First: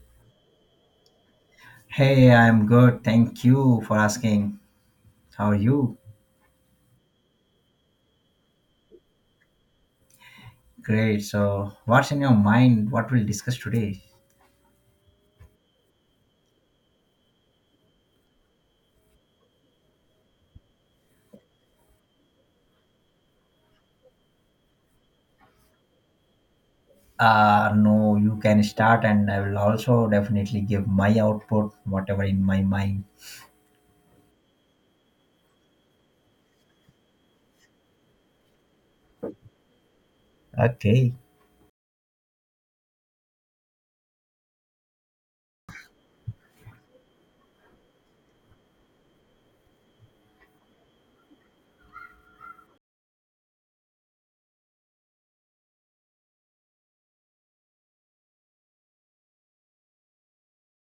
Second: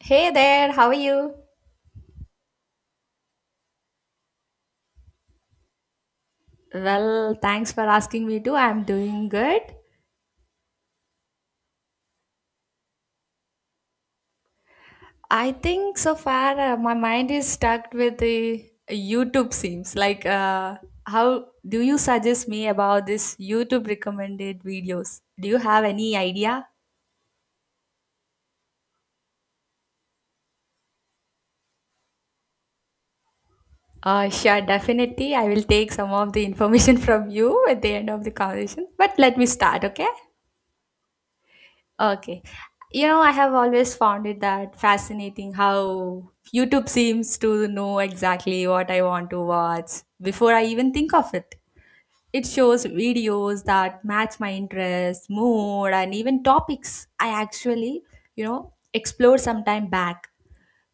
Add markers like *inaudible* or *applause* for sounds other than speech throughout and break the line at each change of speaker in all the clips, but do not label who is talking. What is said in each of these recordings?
Hey there, how are you?
Hey, I'm good. Thank you for asking. How are you?
Well, thanks for asking me too. I'm doing good.
Great. So, what's in your mind? What we'll discuss today?
I think so far my mind is stuck with the YouTube seems. Like, how do you suggest me about this YouTube recommended videos? Do you have any idea?
No, you can start, and I will also definitely give my output, whatever in my mind.
Sure, definitely. I will take some of the information *laughs* from you at the end of the conversation. But let me start, okay?
Okay.
Okay. You know, I have always found it that fascinating how YouTube seems to know exactly what I want to watch before I even think of it. It shows videos that match my interests, mood, and even topics I actually, explored some time back.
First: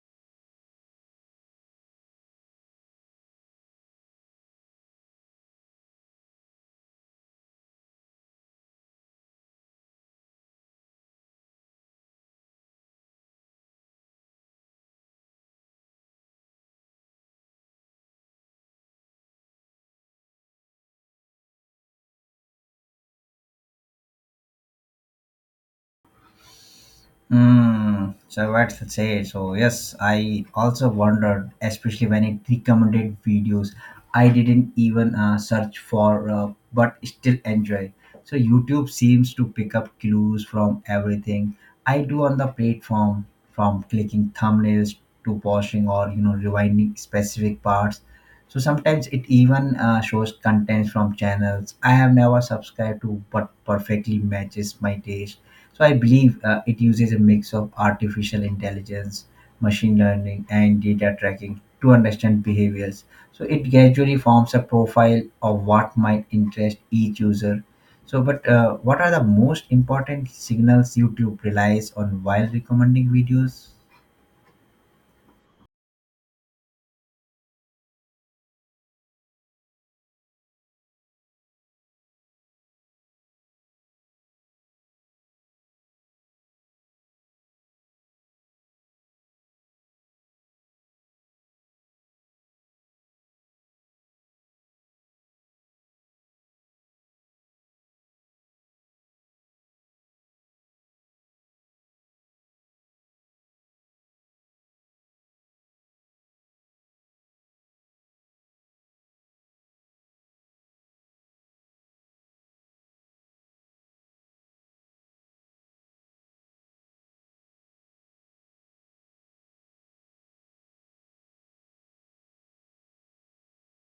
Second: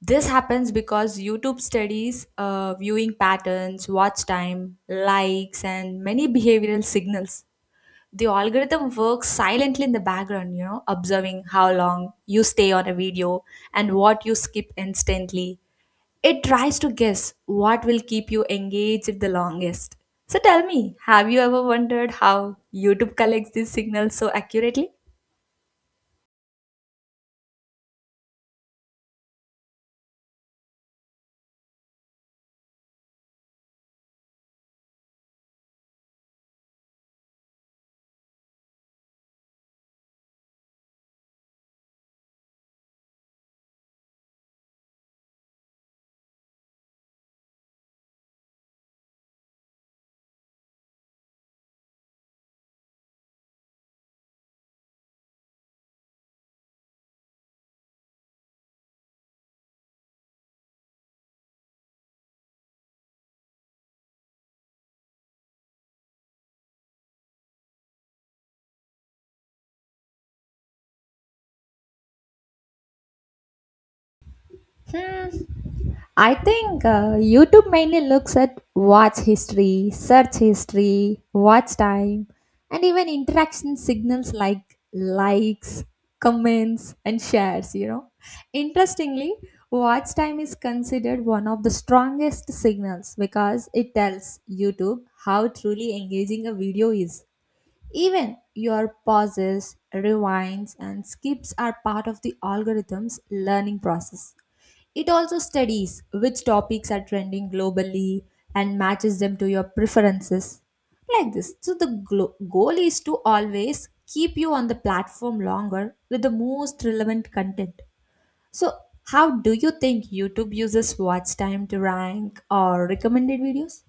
This happens because YouTube studies viewing patterns, watch time, likes, and many behavioral signals. The algorithm works silently in the background, observing how long you stay on a video and what you skip instantly. It tries to guess what will keep you engaged the longest. So tell me, have you ever wondered how YouTube collects these signals so accurately?
So what's it say? So yes, I also wondered, especially when it recommended videos I didn't even search for, but still enjoy. So YouTube seems to pick up clues from everything I do on the platform, from clicking thumbnails to pausing or rewinding specific parts. So sometimes it even shows contents from channels I have never subscribed to, but perfectly matches my taste, so I believe it uses a mix of artificial intelligence, machine learning, and data tracking to understand behaviors. So it gradually forms a profile of what might interest each user. So, but what are the most important signals YouTube relies on while recommending videos?
Hmm. I think YouTube mainly looks at watch history, search history, watch time, and even interaction signals like likes, comments, and shares. You know, interestingly, watch time is considered one of the strongest signals because it tells YouTube how truly engaging a video is. Even your pauses, rewinds, and skips are part of the algorithm's learning process. It also studies which topics are trending globally and matches them to your preferences. Like this. So, the goal is to always keep you on the platform longer with the most relevant content. So, how do you think YouTube uses watch time to rank or recommended videos?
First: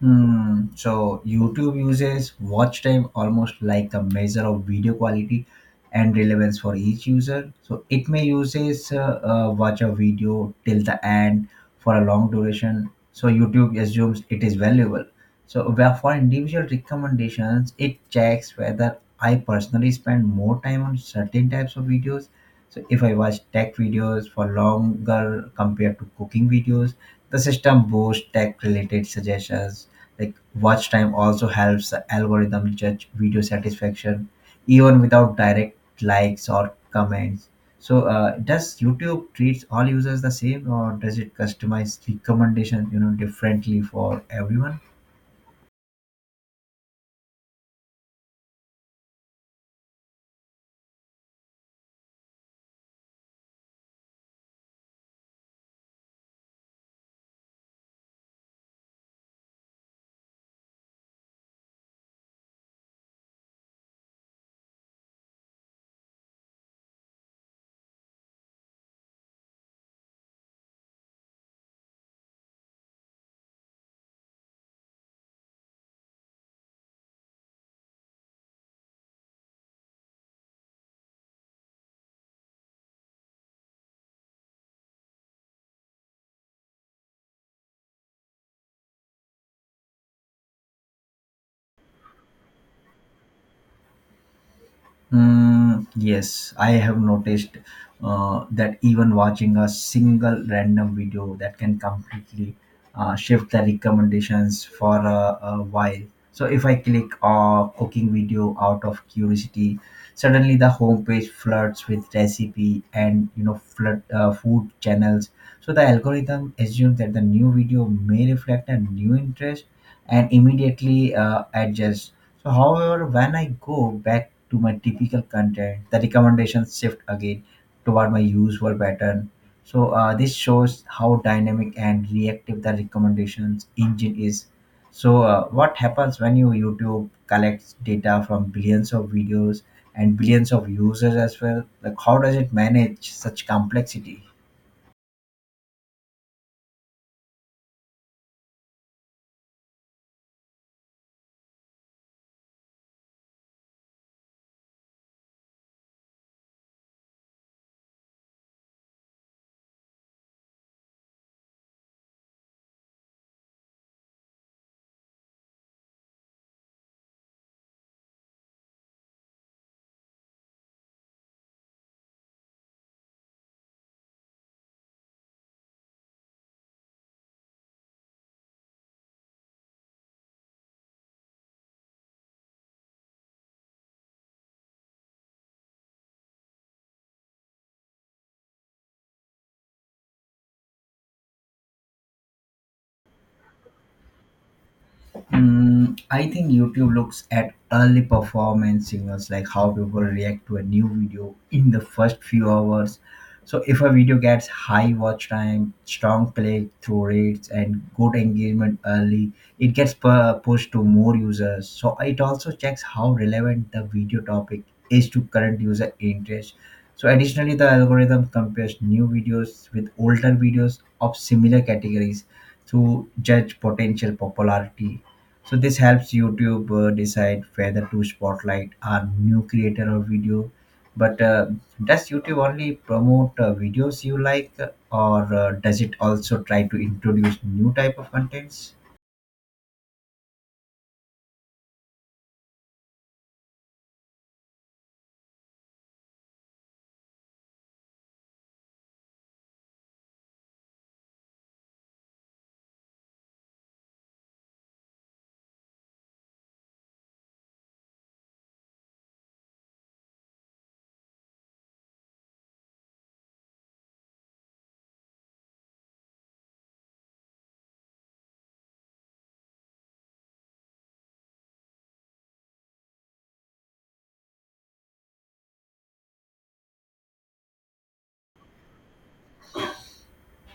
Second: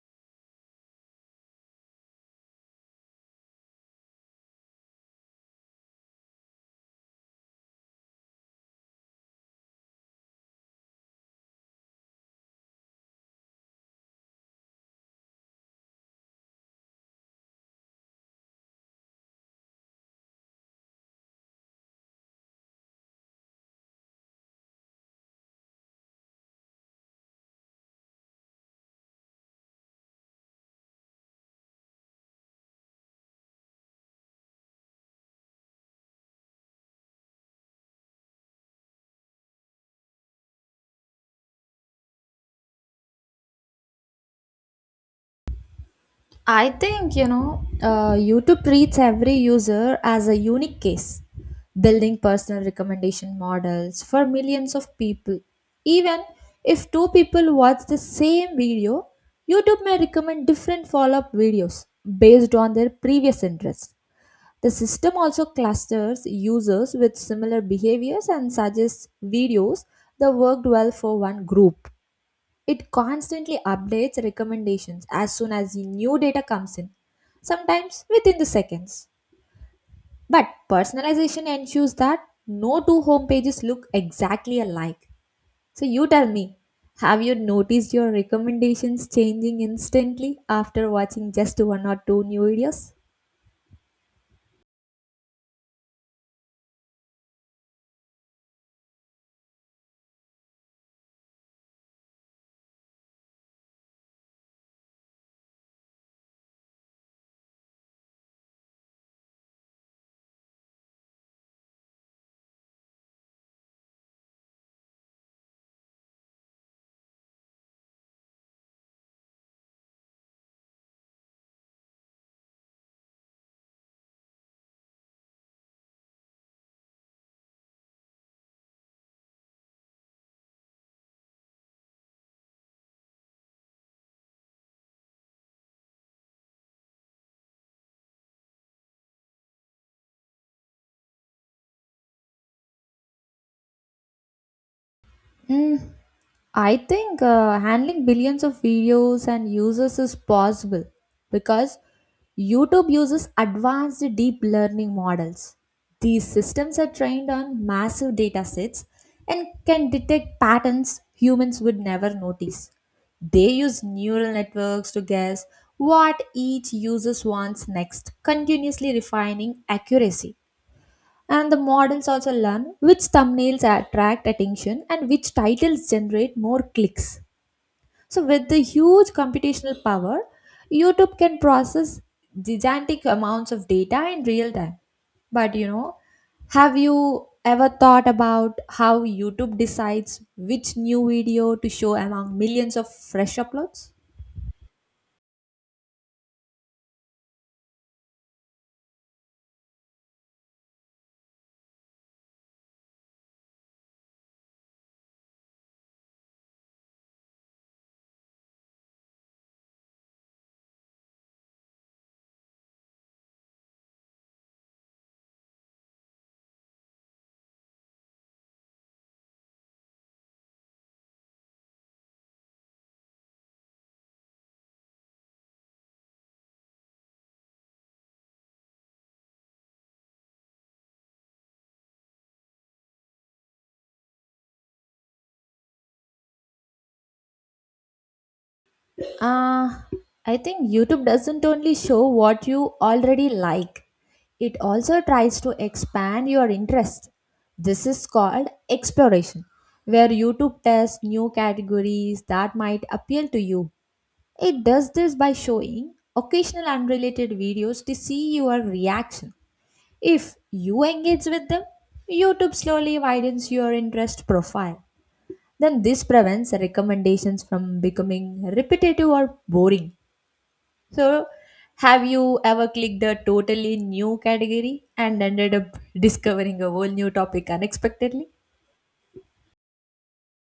Hmm. So YouTube uses watch time almost like a measure of video quality and relevance for each user. So it may uses watch a video till the end for a long duration. So YouTube assumes it is valuable. So where for individual recommendations, it checks whether I personally spend more time on certain types of videos. So if I watch tech videos for longer compared to cooking videos, the system boosts tech related suggestions like watch time also helps the algorithm judge video satisfaction even without direct likes or comments. So does YouTube treats all users the same or does it customize recommendation differently for everyone?
I think, YouTube treats every user as a unique case, building personal recommendation models for millions of people. Even if two people watch the same video, YouTube may recommend different follow up videos based on their previous interests. The system also clusters users with similar behaviors and suggests videos that worked well for one group. It constantly updates recommendations as soon as the new data comes in, sometimes within the seconds. But personalization ensures that no two home pages look exactly alike. So you tell me, have you noticed your recommendations changing instantly after watching just one or two new videos?
Mm, yes, I have noticed that even watching a single random video that can completely shift the recommendations for a while. So if I click a cooking video out of curiosity, suddenly the homepage floods with recipe and flood food channels. So the algorithm assumes that the new video may reflect a new interest and immediately adjusts. So, however, when I go back to my typical content, the recommendations shift again toward my usual pattern. So, this shows how dynamic and reactive the recommendations engine is. So, what happens when YouTube collects data from billions of videos and billions of users as well? Like, how does it manage such complexity?
Hmm. I think handling billions of videos and users is possible because YouTube uses advanced deep learning models. These systems are trained on massive data sets and can detect patterns humans would never notice. They use neural networks to guess what each user wants next, continuously refining accuracy. And the models also learn which thumbnails attract attention and which titles generate more clicks. So, with the huge computational power, YouTube can process gigantic amounts of data in real time. But you know, have you ever thought about how YouTube decides which new video to show among millions of fresh uploads?
Mm, I think YouTube looks at early performance signals, like how people react to a new video in the first few hours. So, if a video gets high watch time, strong click through rates, and good engagement early, it gets pushed to more users. So, it also checks how relevant the video topic is to current user interest. So, additionally, the algorithm compares new videos with older videos of similar categories to judge potential popularity, so this helps YouTube decide whether to spotlight a new creator or video. But does YouTube only promote videos you like, or does it also try to introduce new type of contents?
Uh, I think YouTube doesn't only show what you already like, it also tries to expand your interest. This is called exploration, where YouTube tests new categories that might appeal to you. It does this by showing occasional unrelated videos to see your reaction. If you engage with them, YouTube slowly widens your interest profile. Then this prevents recommendations from becoming repetitive or boring. So, have you ever clicked a totally new category and ended up discovering a whole new topic unexpectedly?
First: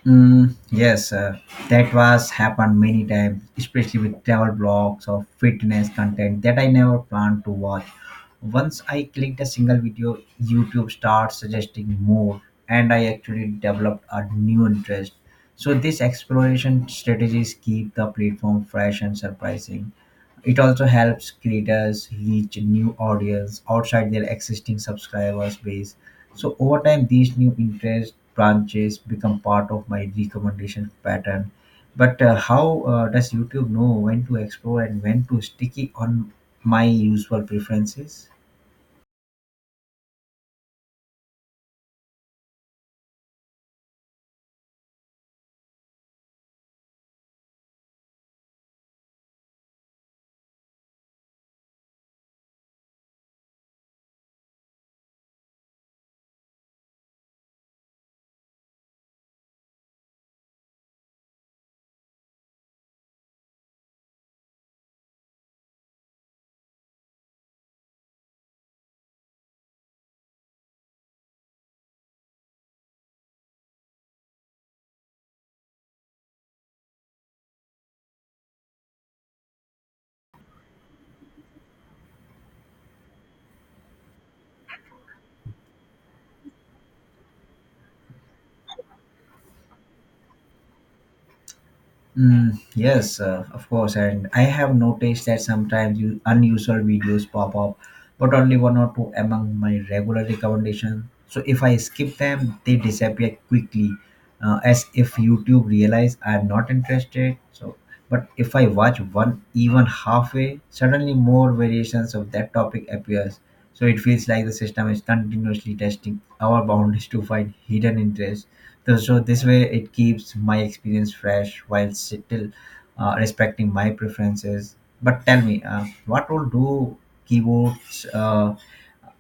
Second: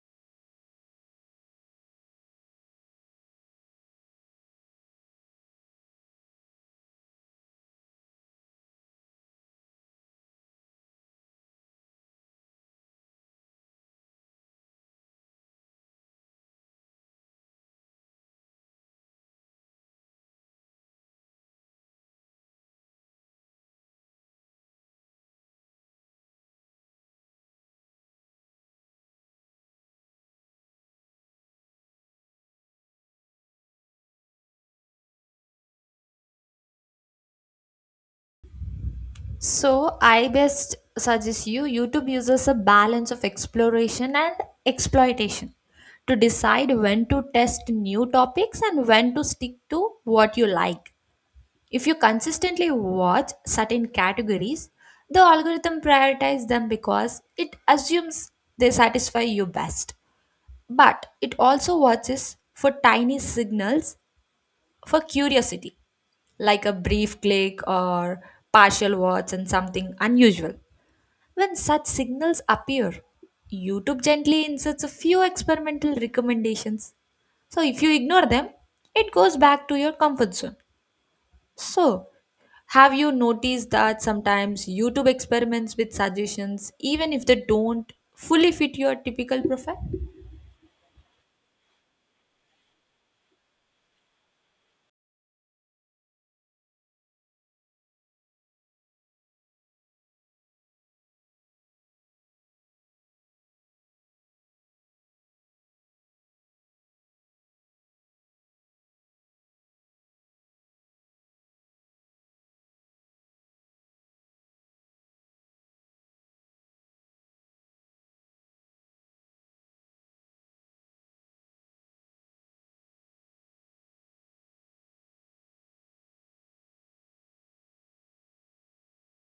Mm, yes, that was happened many times, especially with travel blogs or fitness content that I never planned to watch. Once I clicked a single video, YouTube starts suggesting more, and I actually developed a new interest. So this exploration strategies keep the platform fresh and surprising. It also helps creators reach new audience outside their existing subscribers base. So over time, these new interest branches become part of my recommendation pattern. But how does YouTube know when to explore and when to sticky on my usual preferences?
So I best suggest you YouTube uses a balance of exploration and exploitation to decide when to test new topics and when to stick to what you like. If you consistently watch certain categories, the algorithm prioritizes them because it assumes they satisfy you best. But it also watches for tiny signals for curiosity, like a brief click or partial watch and something unusual. When such signals appear, YouTube gently inserts a few experimental recommendations. So if you ignore them, it goes back to your comfort zone. So, have you noticed that sometimes YouTube experiments with suggestions even if they don't fully fit your typical profile?
Mm, yes, of course. And I have noticed that sometimes unusual videos pop up, but only one or two among my regular recommendations. So if I skip them, they disappear quickly, as if YouTube realize I'm not interested. So, but if I watch one even halfway, suddenly more variations of that topic appears. So it feels like the system is continuously testing our boundaries to find hidden interest. So this way it keeps my experience fresh while still respecting my preferences. But tell me, what role do keywords,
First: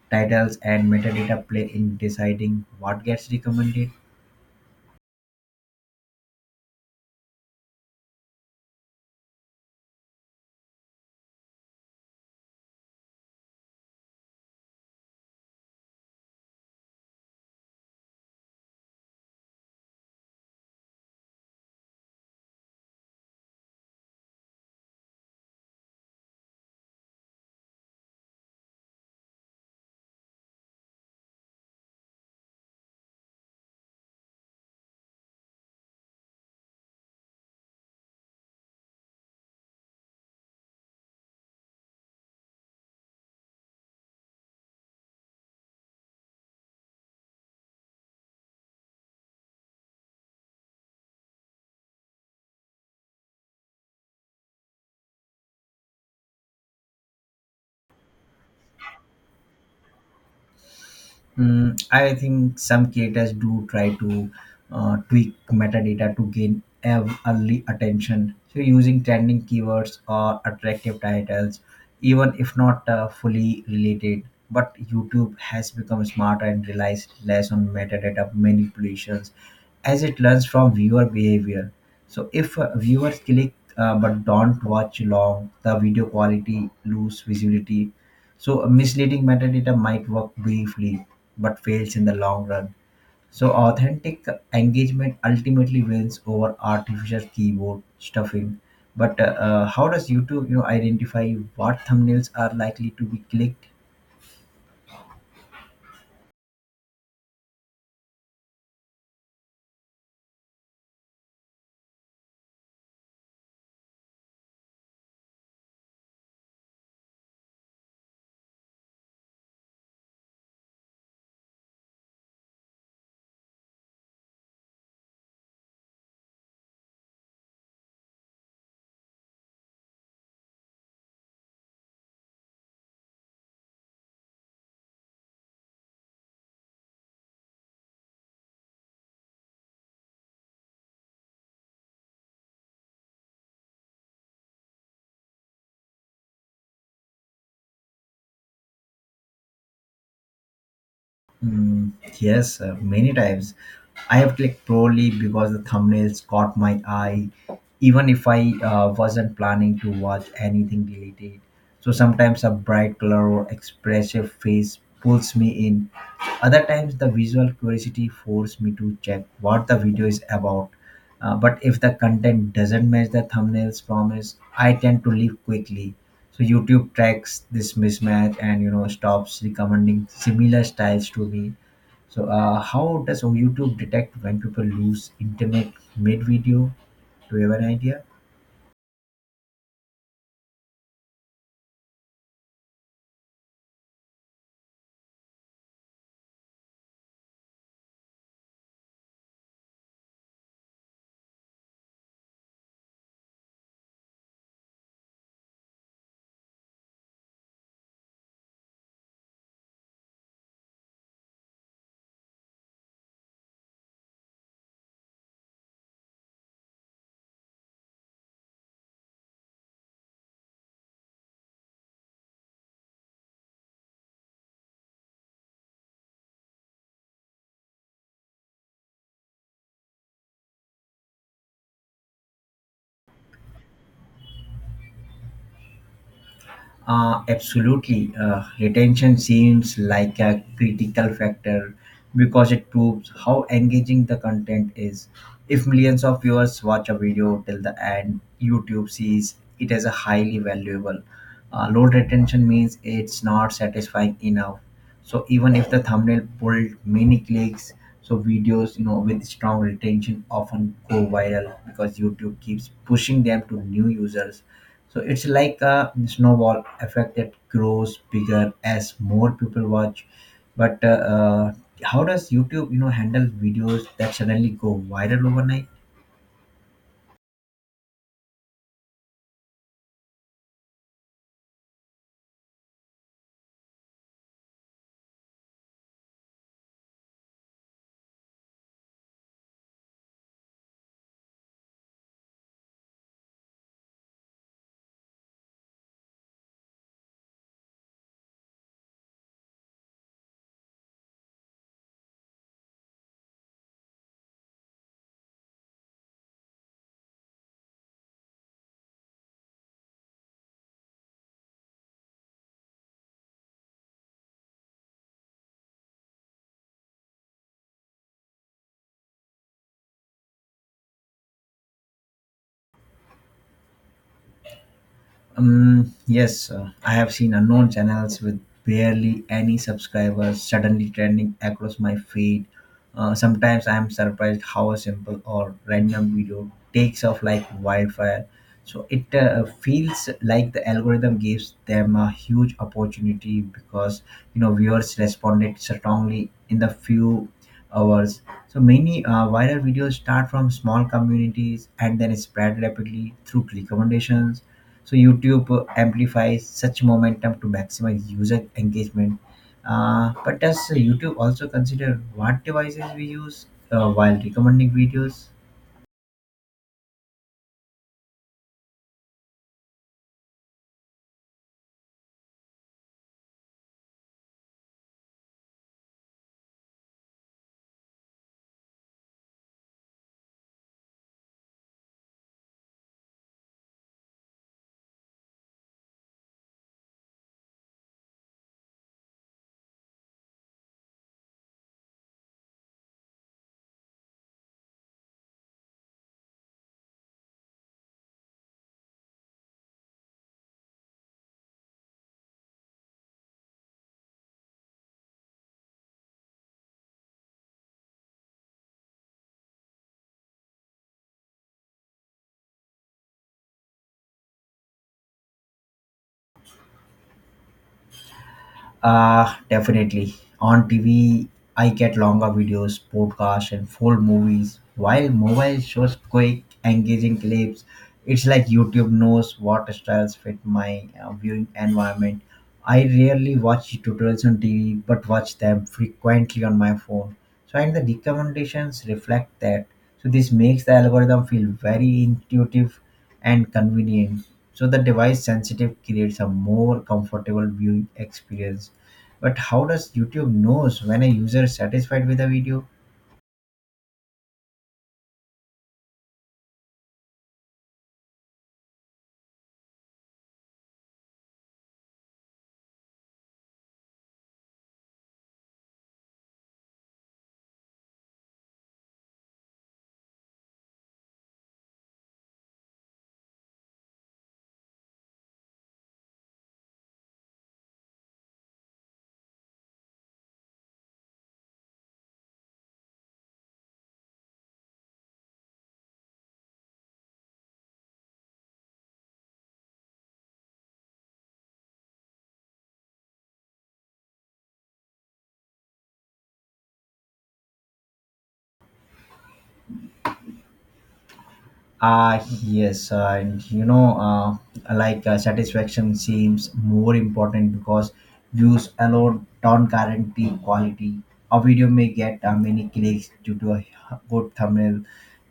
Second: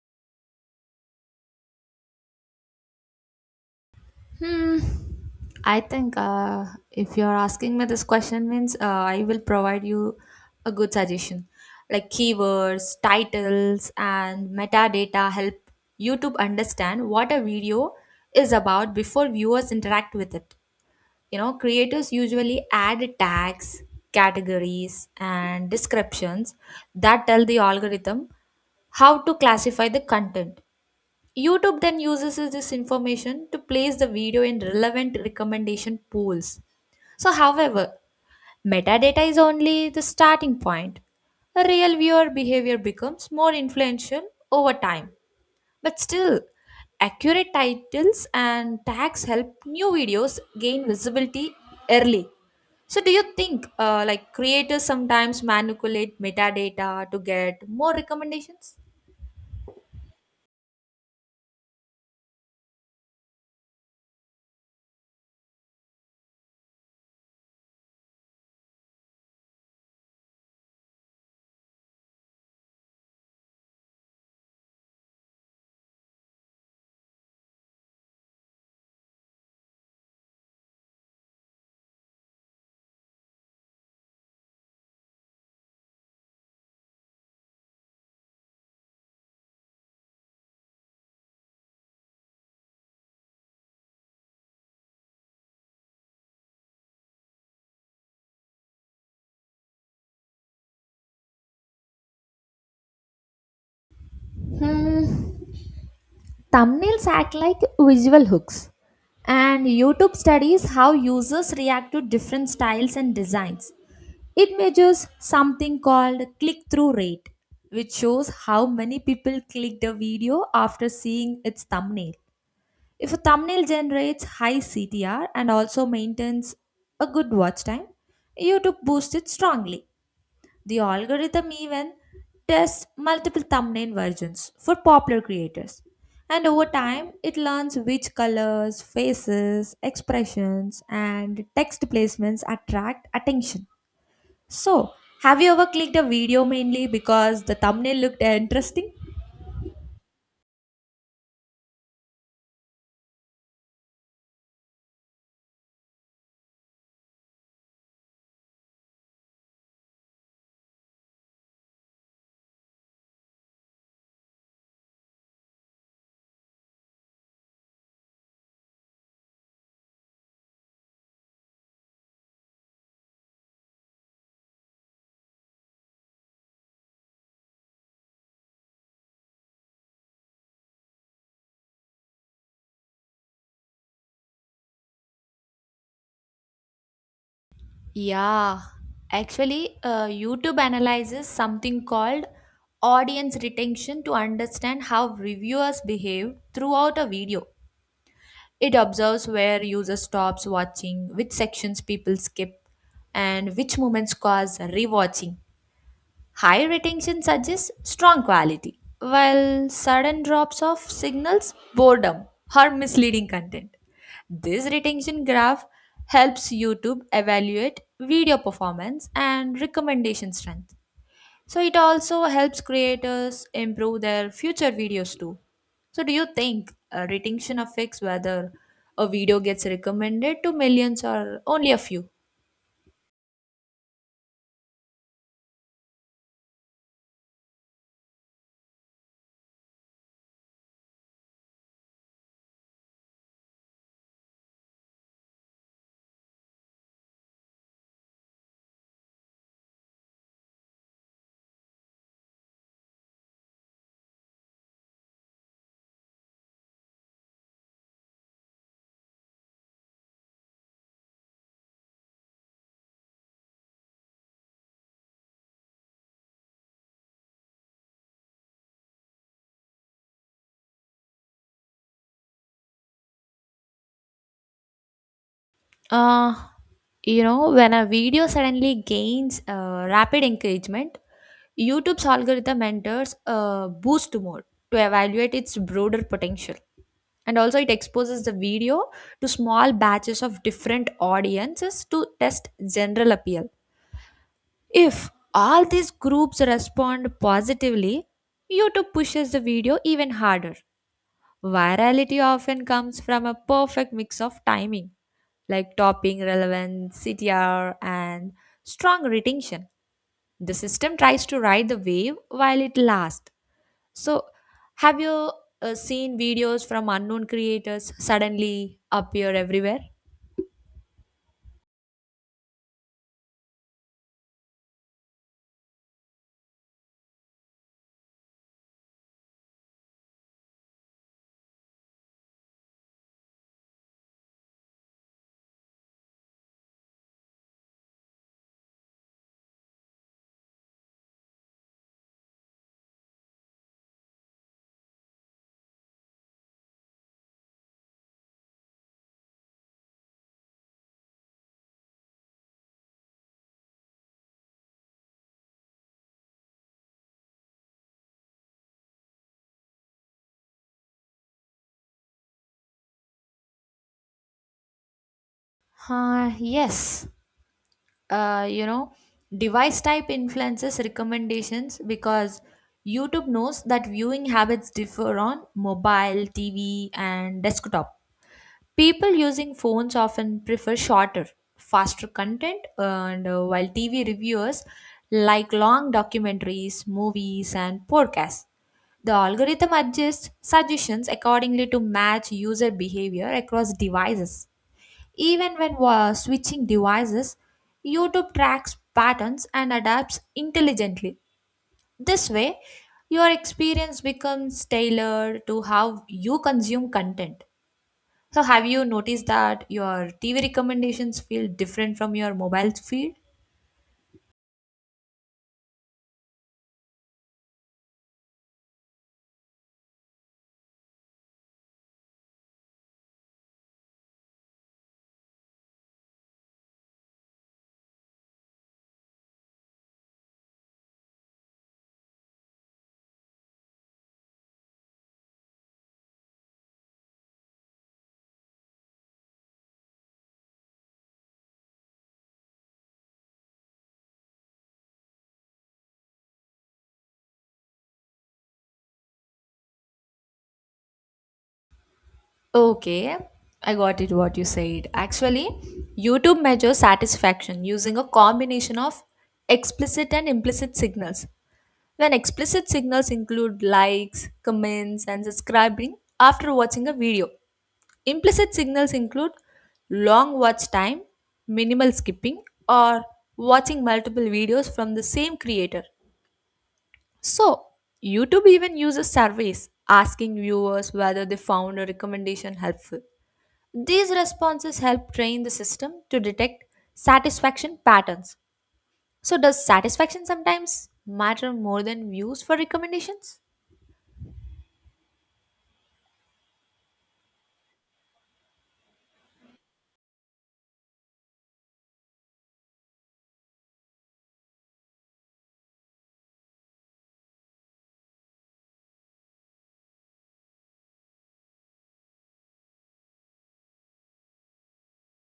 titles, and metadata play in deciding what gets recommended?
Hmm. I think, if you're asking me this question, means I will provide you a good suggestion. Like keywords, titles, and metadata help YouTube understand what a video is about before viewers interact with it. You know, creators usually add tags, categories, and descriptions that tell the algorithm how to classify the content. YouTube then uses this information to place the video in relevant recommendation pools. So, however, metadata is only the starting point. A real viewer behavior becomes more influential over time. But still, accurate titles and tags help new videos gain visibility early. So, do you think like creators sometimes manipulate metadata to get more recommendations?
Mm, I think some creators do try to tweak metadata to gain early attention. So, using trending keywords or attractive titles, even if not fully related. But YouTube has become smarter and relies less on metadata manipulations as it learns from viewer behavior. So, if viewers click but don't watch long, the video quality lose visibility, so a misleading metadata might work briefly but fails in the long run. So authentic engagement ultimately wins over artificial keyboard stuffing. But how does YouTube, identify what thumbnails are likely to be clicked?
Hmm. Thumbnails act like visual hooks, and YouTube studies how users react to different styles and designs. It measures something called click through rate, which shows how many people clicked a video after seeing its thumbnail. If a thumbnail generates high CTR and also maintains a good watch time, YouTube boosts it strongly. The algorithm even tests multiple thumbnail versions for popular creators. And over time, it learns which colors, faces, expressions, and text placements attract attention. So, have you ever clicked a video mainly because the thumbnail looked interesting?
Mm, yes, many times. I have clicked probably because the thumbnails caught my eye, even if I wasn't planning to watch anything related. So sometimes a bright color or expressive face pulls me in. Other times, the visual curiosity forces me to check what the video is about. But if the content doesn't match the thumbnail's promise, I tend to leave quickly. So YouTube tracks this mismatch and stops recommending similar styles to me. So how does YouTube detect when people lose internet mid video? Do you have an idea?
Yeah, actually, YouTube analyzes something called audience retention to understand how reviewers behave throughout a video. It observes where users stops watching, which sections people skip, and which moments cause rewatching. High retention suggests strong quality, while sudden drops of signals boredom or misleading content. This retention graph helps YouTube evaluate video performance and recommendation strength. So it also helps creators improve their future videos too. So do you think retention affects whether a video gets recommended to millions or only a few?
Absolutely. Retention seems like a critical factor because it proves how engaging the content is. If millions of viewers watch a video till the end, YouTube sees it as a highly valuable. Low retention means it's not satisfying enough. So even if the thumbnail pulled many clicks, so videos with strong retention often go viral because YouTube keeps pushing them to new users, so it's like a snowball effect that grows bigger as more people watch. But how does YouTube, handle videos that suddenly go viral overnight?
Uh, when a video suddenly gains rapid engagement, YouTube's algorithm enters a boost mode to evaluate its broader potential. And also, it exposes the video to small batches of different audiences to test general appeal. If all these groups respond positively, YouTube pushes the video even harder. Virality often comes from a perfect mix of timing, like topping relevance, CTR, and strong retention. The system tries to ride the wave while it lasts. So, have you seen videos from unknown creators suddenly appear everywhere?
Yes, I have seen unknown channels with barely any subscribers suddenly trending across my feed. Sometimes I am surprised how a simple or random video takes off like wildfire. So it feels like the algorithm gives them a huge opportunity because viewers responded strongly in the few hours. So many viral videos start from small communities and then spread rapidly through click recommendations, so YouTube amplifies such momentum to maximize user engagement. But does YouTube also consider what devices we use while recommending videos?
Ah, yes. uh, you know device type influences recommendations because YouTube knows that viewing habits differ on mobile, TV and desktop. People using phones often prefer shorter, faster content, and while TV reviewers like long documentaries, movies and podcasts. The algorithm adjusts suggestions accordingly to match user behavior across devices. Even when switching devices, YouTube tracks patterns and adapts intelligently. This way, your experience becomes tailored to how you consume content. So, have you noticed that your TV recommendations feel different from your mobile feed?
Definitely. On TV, I get longer videos, podcasts, and full movies, while mobile shows quick, engaging clips. It's like YouTube knows what styles fit my viewing environment. I rarely watch tutorials on TV, but watch them frequently on my phone. So, and the recommendations reflect that. So, this makes the algorithm feel very intuitive and convenient, so the device sensitive creates a more comfortable viewing experience. But how does YouTube knows when a user is satisfied with a video?
Okay, I got it what you said. Actually, YouTube measures satisfaction using a combination of explicit and implicit signals. When explicit signals include likes, comments, and subscribing after watching a video, implicit signals include long watch time, minimal skipping, or watching multiple videos from the same creator. So, YouTube even uses surveys asking viewers whether they found a recommendation helpful. These responses help train the system to detect satisfaction patterns. So, does satisfaction sometimes matter more than views for recommendations?
Ah, yes, and satisfaction seems more important because views alone don't guarantee quality. A video may get many clicks due to a good thumbnail,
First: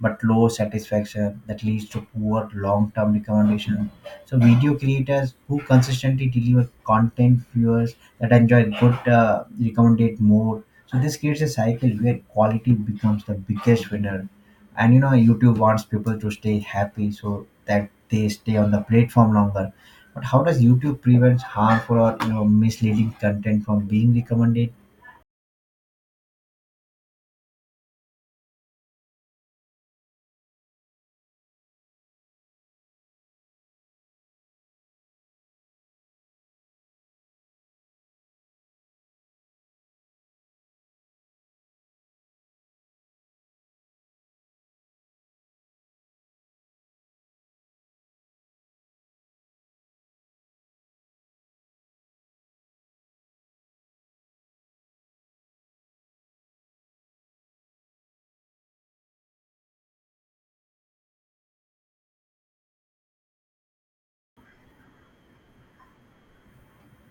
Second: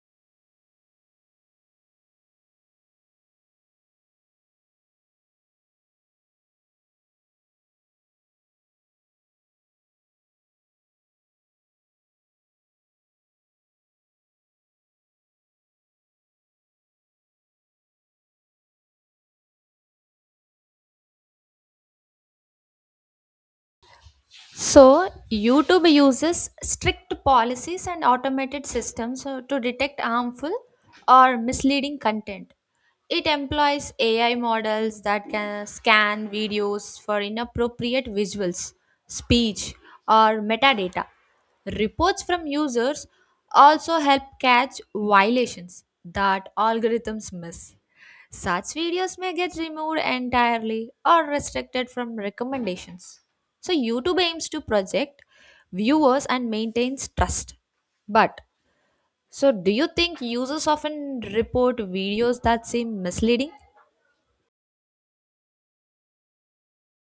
but low satisfaction that leads to poor long-term recommendation. So, video creators who consistently deliver content viewers that enjoy good recommended more. So, this creates a cycle where quality becomes the biggest winner, and YouTube wants people to stay happy so that they stay on the platform longer. But how does YouTube prevent harmful or misleading content from being recommended?
So, YouTube uses strict policies and automated systems to detect harmful or misleading content. It employs AI models that can scan videos for inappropriate visuals, speech, or metadata. Reports from users also help catch violations that algorithms miss. Such videos may get removed entirely or restricted from recommendations. So YouTube aims to project viewers and maintains trust. But so do you think users often report videos that seem misleading?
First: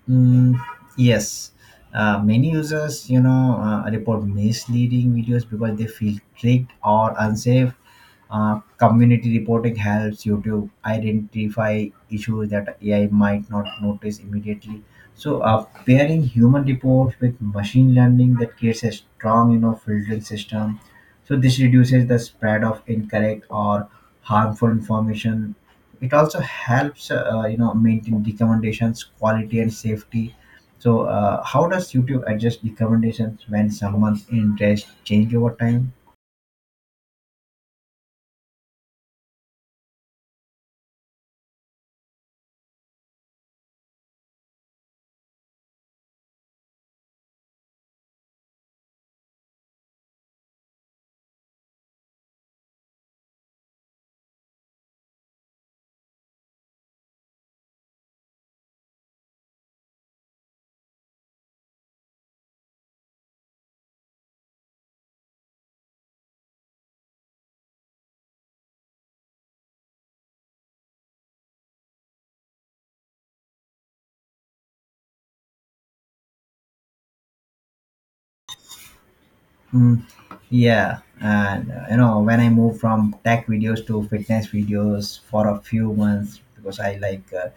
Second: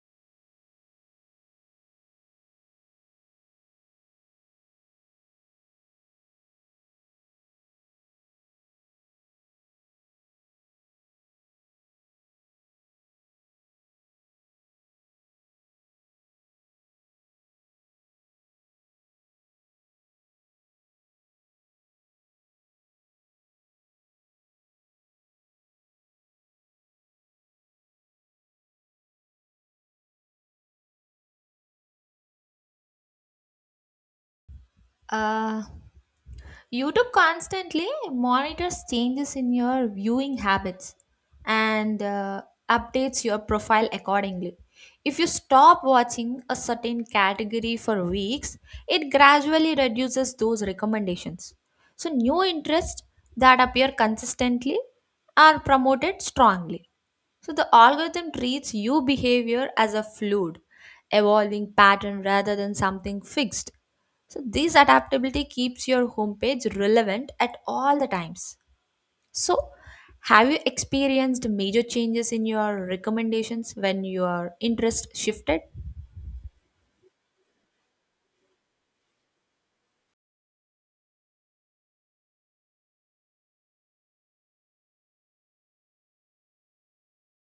Mm, yes, many users, report misleading videos because they feel tricked or unsafe. Community reporting helps YouTube identify issues that AI might not notice immediately. So, pairing human reports with machine learning that creates a strong, filtering system. So this reduces the spread of incorrect or harmful information. It also helps maintain recommendations quality and safety. So how does YouTube adjust recommendations when someone's interest change over
Uh,
time?
YouTube constantly monitors changes in your viewing habits and updates your profile accordingly. If you stop watching a certain category for weeks, it gradually reduces those recommendations. So, new interests that appear consistently are promoted strongly. So, the algorithm treats you behavior as a fluid, evolving pattern rather than something fixed. So this adaptability keeps your homepage relevant at all the times. So have you experienced major changes in your recommendations when your interest shifted?
Mm, yeah, and when I moved from tech videos to fitness videos for a few months because I like uh,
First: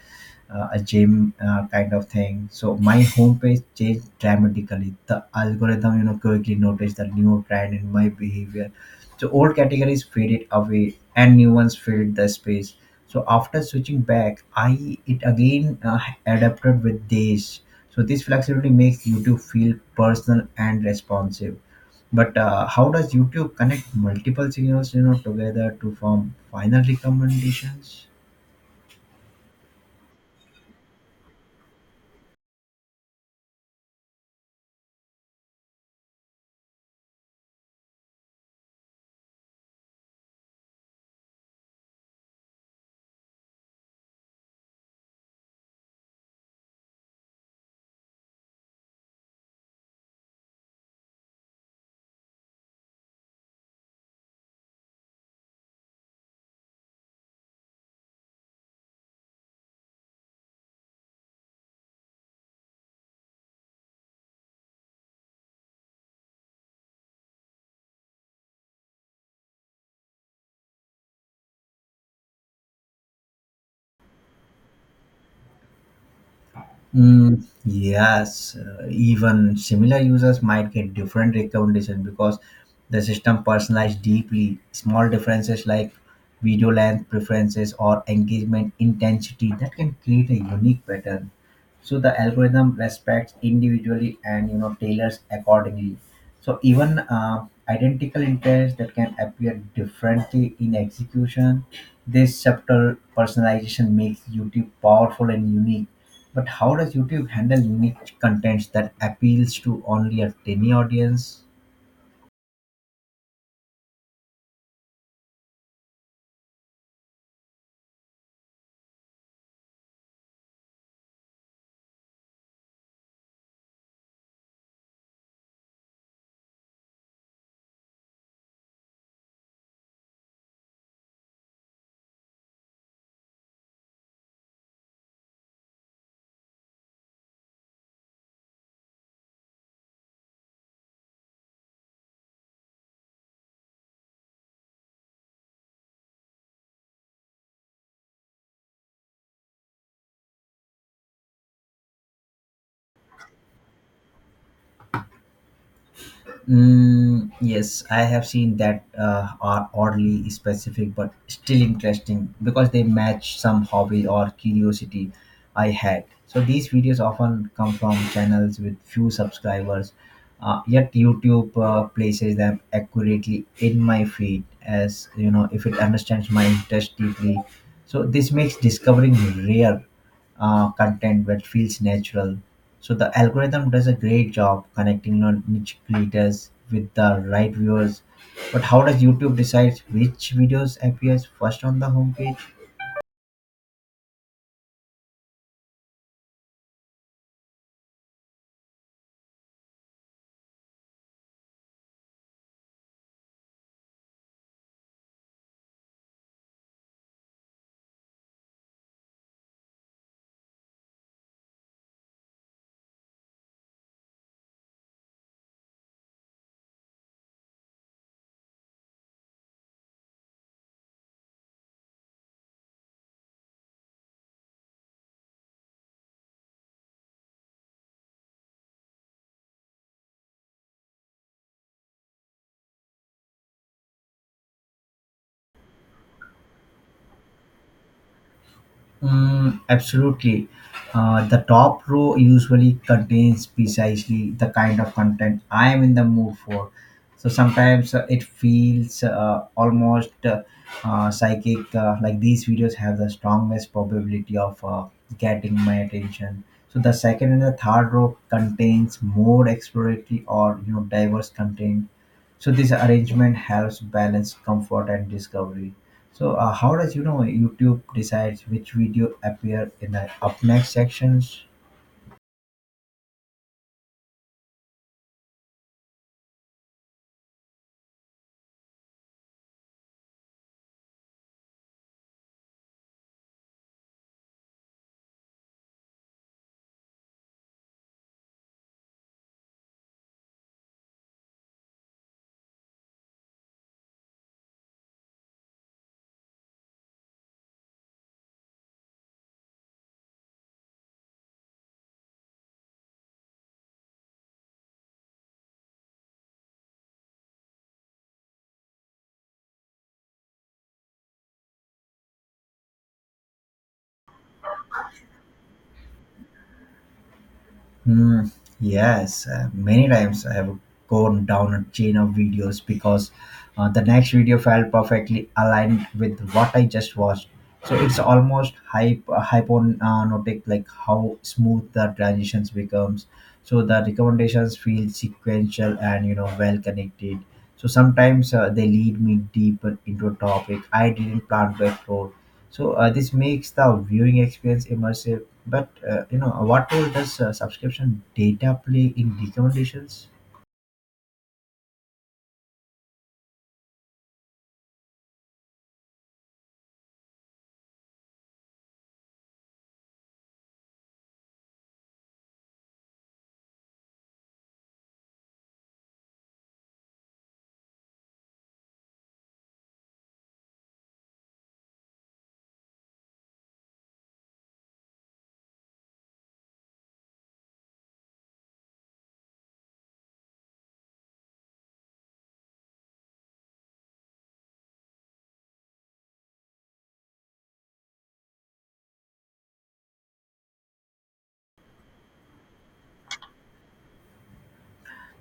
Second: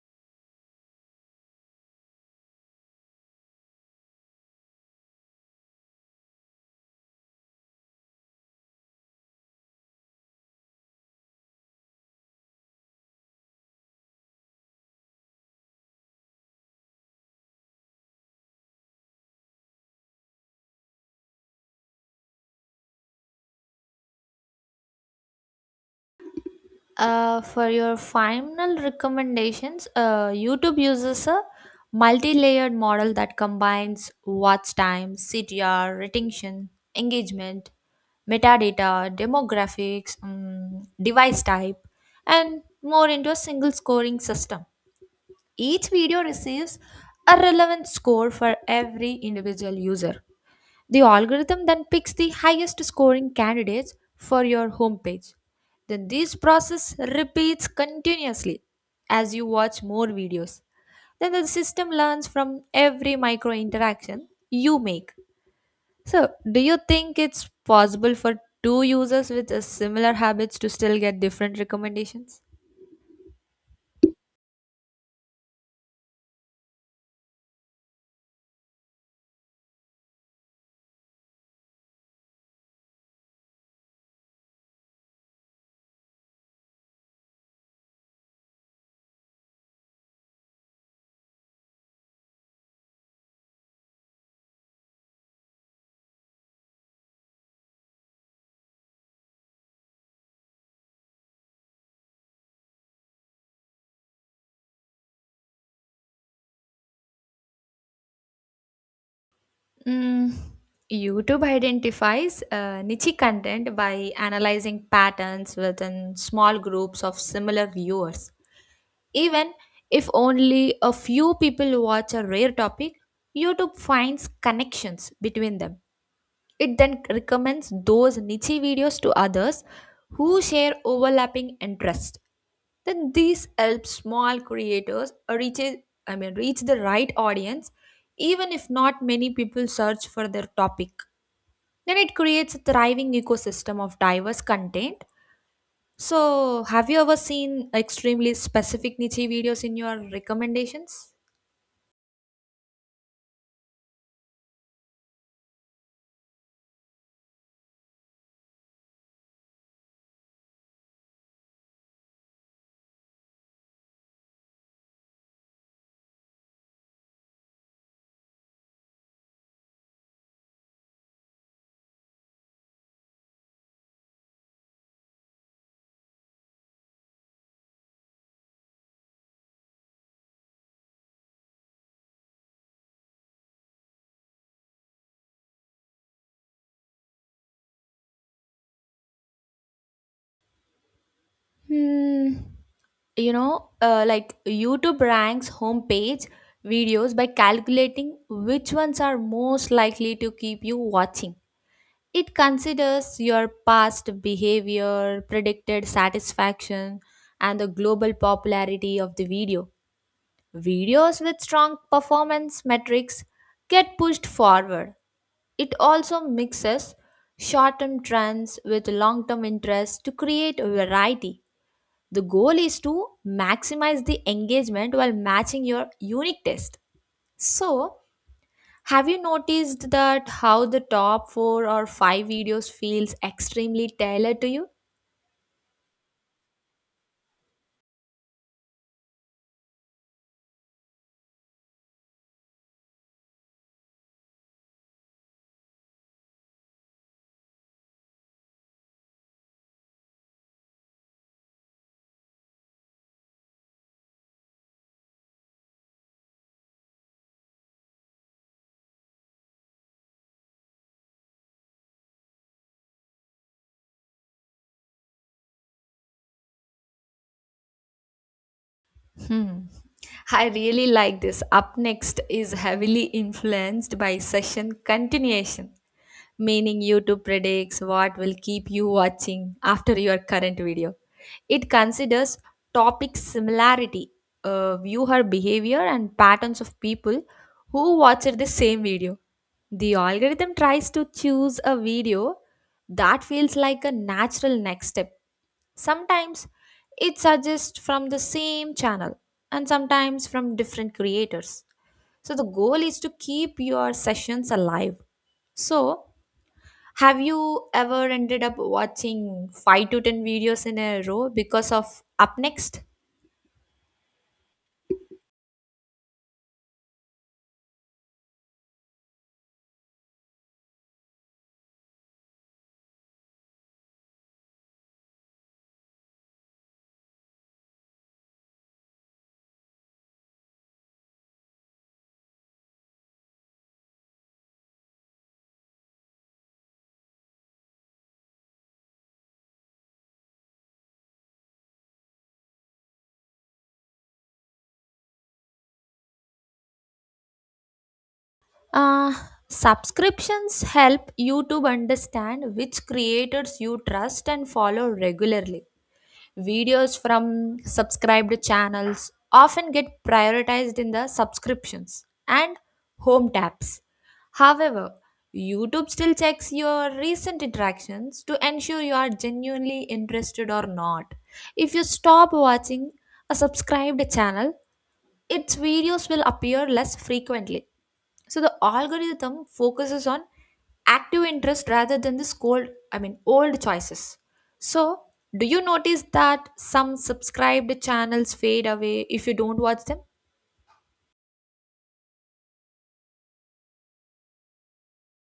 uh, a gym kind of thing. So my homepage changed dramatically. The algorithm, quickly noticed the new trend in my behavior. So old categories faded away and new ones filled the space. So after switching back, I it again adapted with days. So this flexibility makes YouTube feel personal and responsive. But how does YouTube connect multiple signals, together to form final
For your
recommendations?
final recommendations, YouTube uses a multi-layered model that combines watch time, CTR, retention, engagement, metadata, demographics, device type, and more into a single scoring system. Each video receives a relevant score for every individual user. The algorithm then picks the highest scoring candidates for your homepage. Then this process repeats continuously as you watch more videos. Then the system learns from every micro interaction you make. So, do you think it's possible for two users with a similar habits to still get different recommendations?
Mm, yes, even similar users might get different recommendations because the system personalized deeply. Small differences like video length preferences or engagement intensity that can create a unique pattern. So the algorithm respects individually and tailors accordingly. So even identical interests that can appear differently in execution, this subtle personalization makes YouTube powerful and unique. But how does YouTube handle niche content that appeals to only a
Mm,
tiny audience?
YouTube identifies niche content by analyzing patterns within small groups of similar viewers. Even if only a few people watch a rare topic, YouTube finds connections between them. It then recommends those niche videos to others who share overlapping interests. Then these help small creators reach the right audience, even if not many people search for their topic. Then it creates a thriving ecosystem of diverse content. So, have you ever seen extremely specific niche videos in your recommendations?
Mm, yes, I have seen that are oddly specific but still interesting because they match some hobby or curiosity I had. So these videos often come from channels with few subscribers, yet YouTube places them accurately in my feed as if it understands my interest deeply. So this makes discovering rare content that feels natural. So the algorithm does a great job connecting niche creators with the right viewers. But how does YouTube decide which videos appears first on the
Hmm.
homepage?
Like, YouTube ranks homepage videos by calculating which ones are most likely to keep you watching. It considers your past behavior, predicted satisfaction, and the global popularity of the video. Videos with strong performance metrics get pushed forward. It also mixes short term trends with long term interests to create variety. The goal is to maximize the engagement while matching your unique taste. So, have you noticed that how the top 4 or 5 videos feels extremely tailored to you?
Mm, absolutely. The top row usually contains precisely the kind of content I am in the mood for. So sometimes it feels almost psychic, like these videos have the strongest probability of getting my attention. So the second and the third row contains more exploratory or diverse content. So this arrangement helps balance comfort and discovery. So how does YouTube decides which video
Hmm.
appear in the up
I
next
really like this.
sections?
Up next is heavily influenced by session continuation, meaning YouTube predicts what will keep you watching after your current video. It considers topic similarity, viewer behavior, and patterns of people who watched the same video. The algorithm tries to choose a video that feels like a natural next step. Sometimes it suggests from the same channel and sometimes from different creators. So the goal is to keep your sessions alive. So have you ever ended up watching 5 to 10 videos in a row because of Up Next?
Hmm. Yes, many times I have gone down a chain of videos because the next video felt perfectly aligned with what I just watched. So it's almost hypnotic, like how smooth the transitions becomes. So the recommendations feel sequential and well connected. So sometimes they lead me deeper into a topic I didn't plan to explore, so this makes the viewing experience immersive. But what role does subscription data play
Uh,
in recommendations?
subscriptions help you to understand which creators you trust and follow regularly. Videos from subscribed channels often get prioritized in the subscriptions and home tabs. However, YouTube still checks your recent interactions to ensure you are genuinely interested or not. If you stop watching a subscribed channel, its videos will appear less frequently. So the algorithm focuses on active interest rather than the old choices. So do you notice that some subscribed channels fade away if you don't watch them?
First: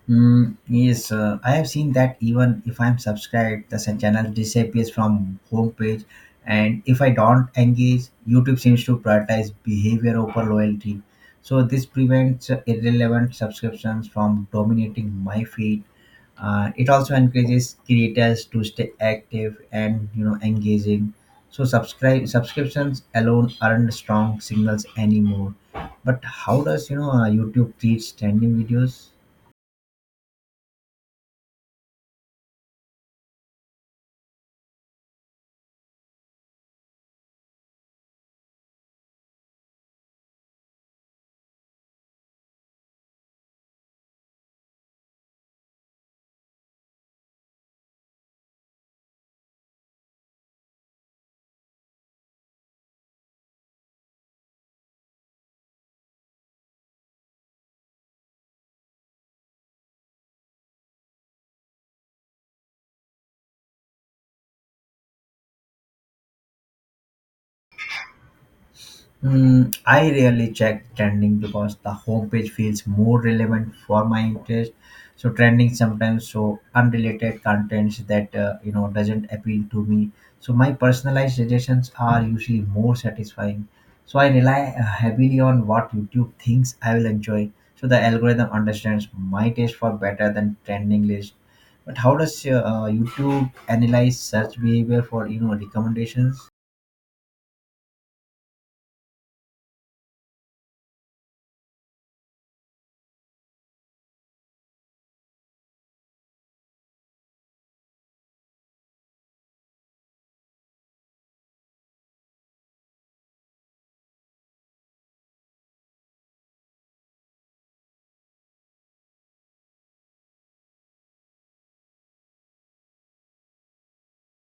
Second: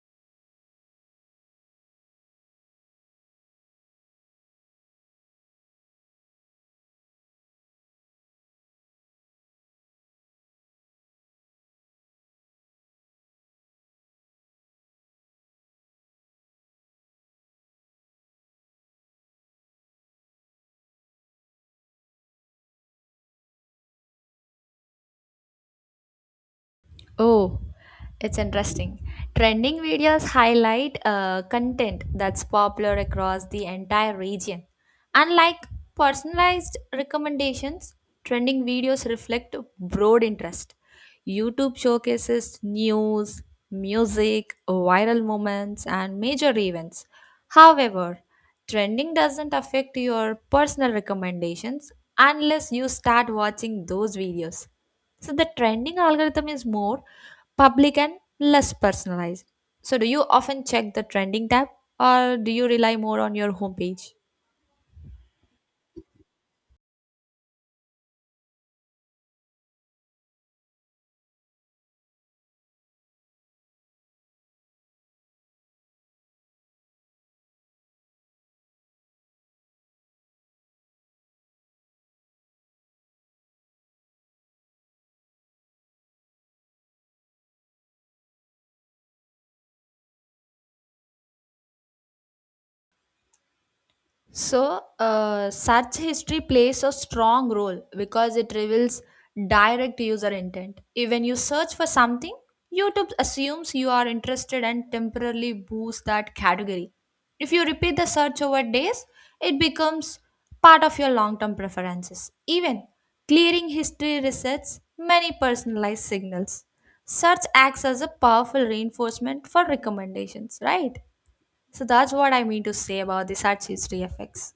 Mm, yes, I have seen that even if I'm subscribed, the channel disappears from homepage, and if I don't engage, YouTube seems to prioritize behavior over loyalty. So this prevents irrelevant subscriptions from dominating my feed. It also encourages creators to stay active and engaging. So subscribe subscriptions alone aren't strong signals anymore. But how does
Oh,
YouTube treat
it's
trending
interesting.
videos?
Trending videos highlight content that's popular across the entire region. Unlike personalized recommendations, trending videos reflect broad interest. YouTube showcases news, music, viral moments, and major events. However, trending doesn't affect your personal recommendations unless you start watching those videos. So the trending algorithm is more public and less personalized. So do you often check the trending tab or do you rely more on your homepage?
Mm, I rarely check trending because the homepage feels more relevant for my interest. So trending sometimes show unrelated contents that doesn't appeal to me. So my personalized suggestions are usually more satisfying. So I rely heavily on what YouTube thinks I will enjoy. So the algorithm understands my taste for better than trending list. But how does YouTube analyze search
So,
behavior for
search history
recommendations?
plays a strong role because it reveals direct user intent. When you search for something, YouTube assumes you are interested and temporarily boosts that category. If you repeat the search over days, it becomes part of your long term preferences. Even clearing history resets many personalized signals. Search acts as a powerful reinforcement for recommendations, right? So, that's what I mean to say about the search history effects.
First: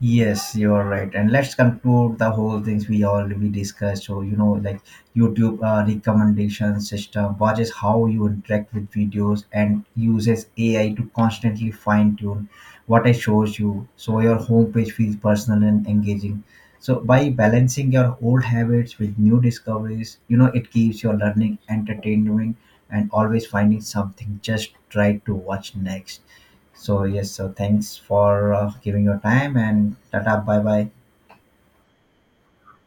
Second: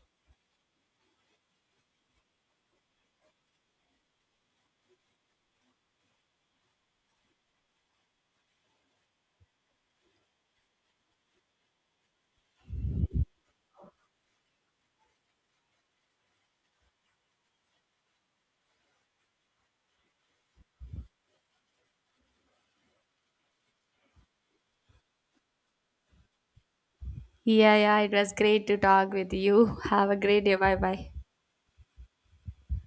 Yes, you are right. And let's conclude the whole things we already discussed. So, you know, like YouTube recommendation system watches how you interact with videos and uses AI to constantly fine tune what it shows you. So your homepage feels personal and engaging. So by balancing your old habits with new discoveries, it keeps your learning entertaining and always finding something just try to watch next. So yes, so
Yeah,
thanks
yeah, it was
for
great to
giving
talk
your
with
time
you.
and
Have a
tata.
great day.
Bye
Bye
bye.
bye.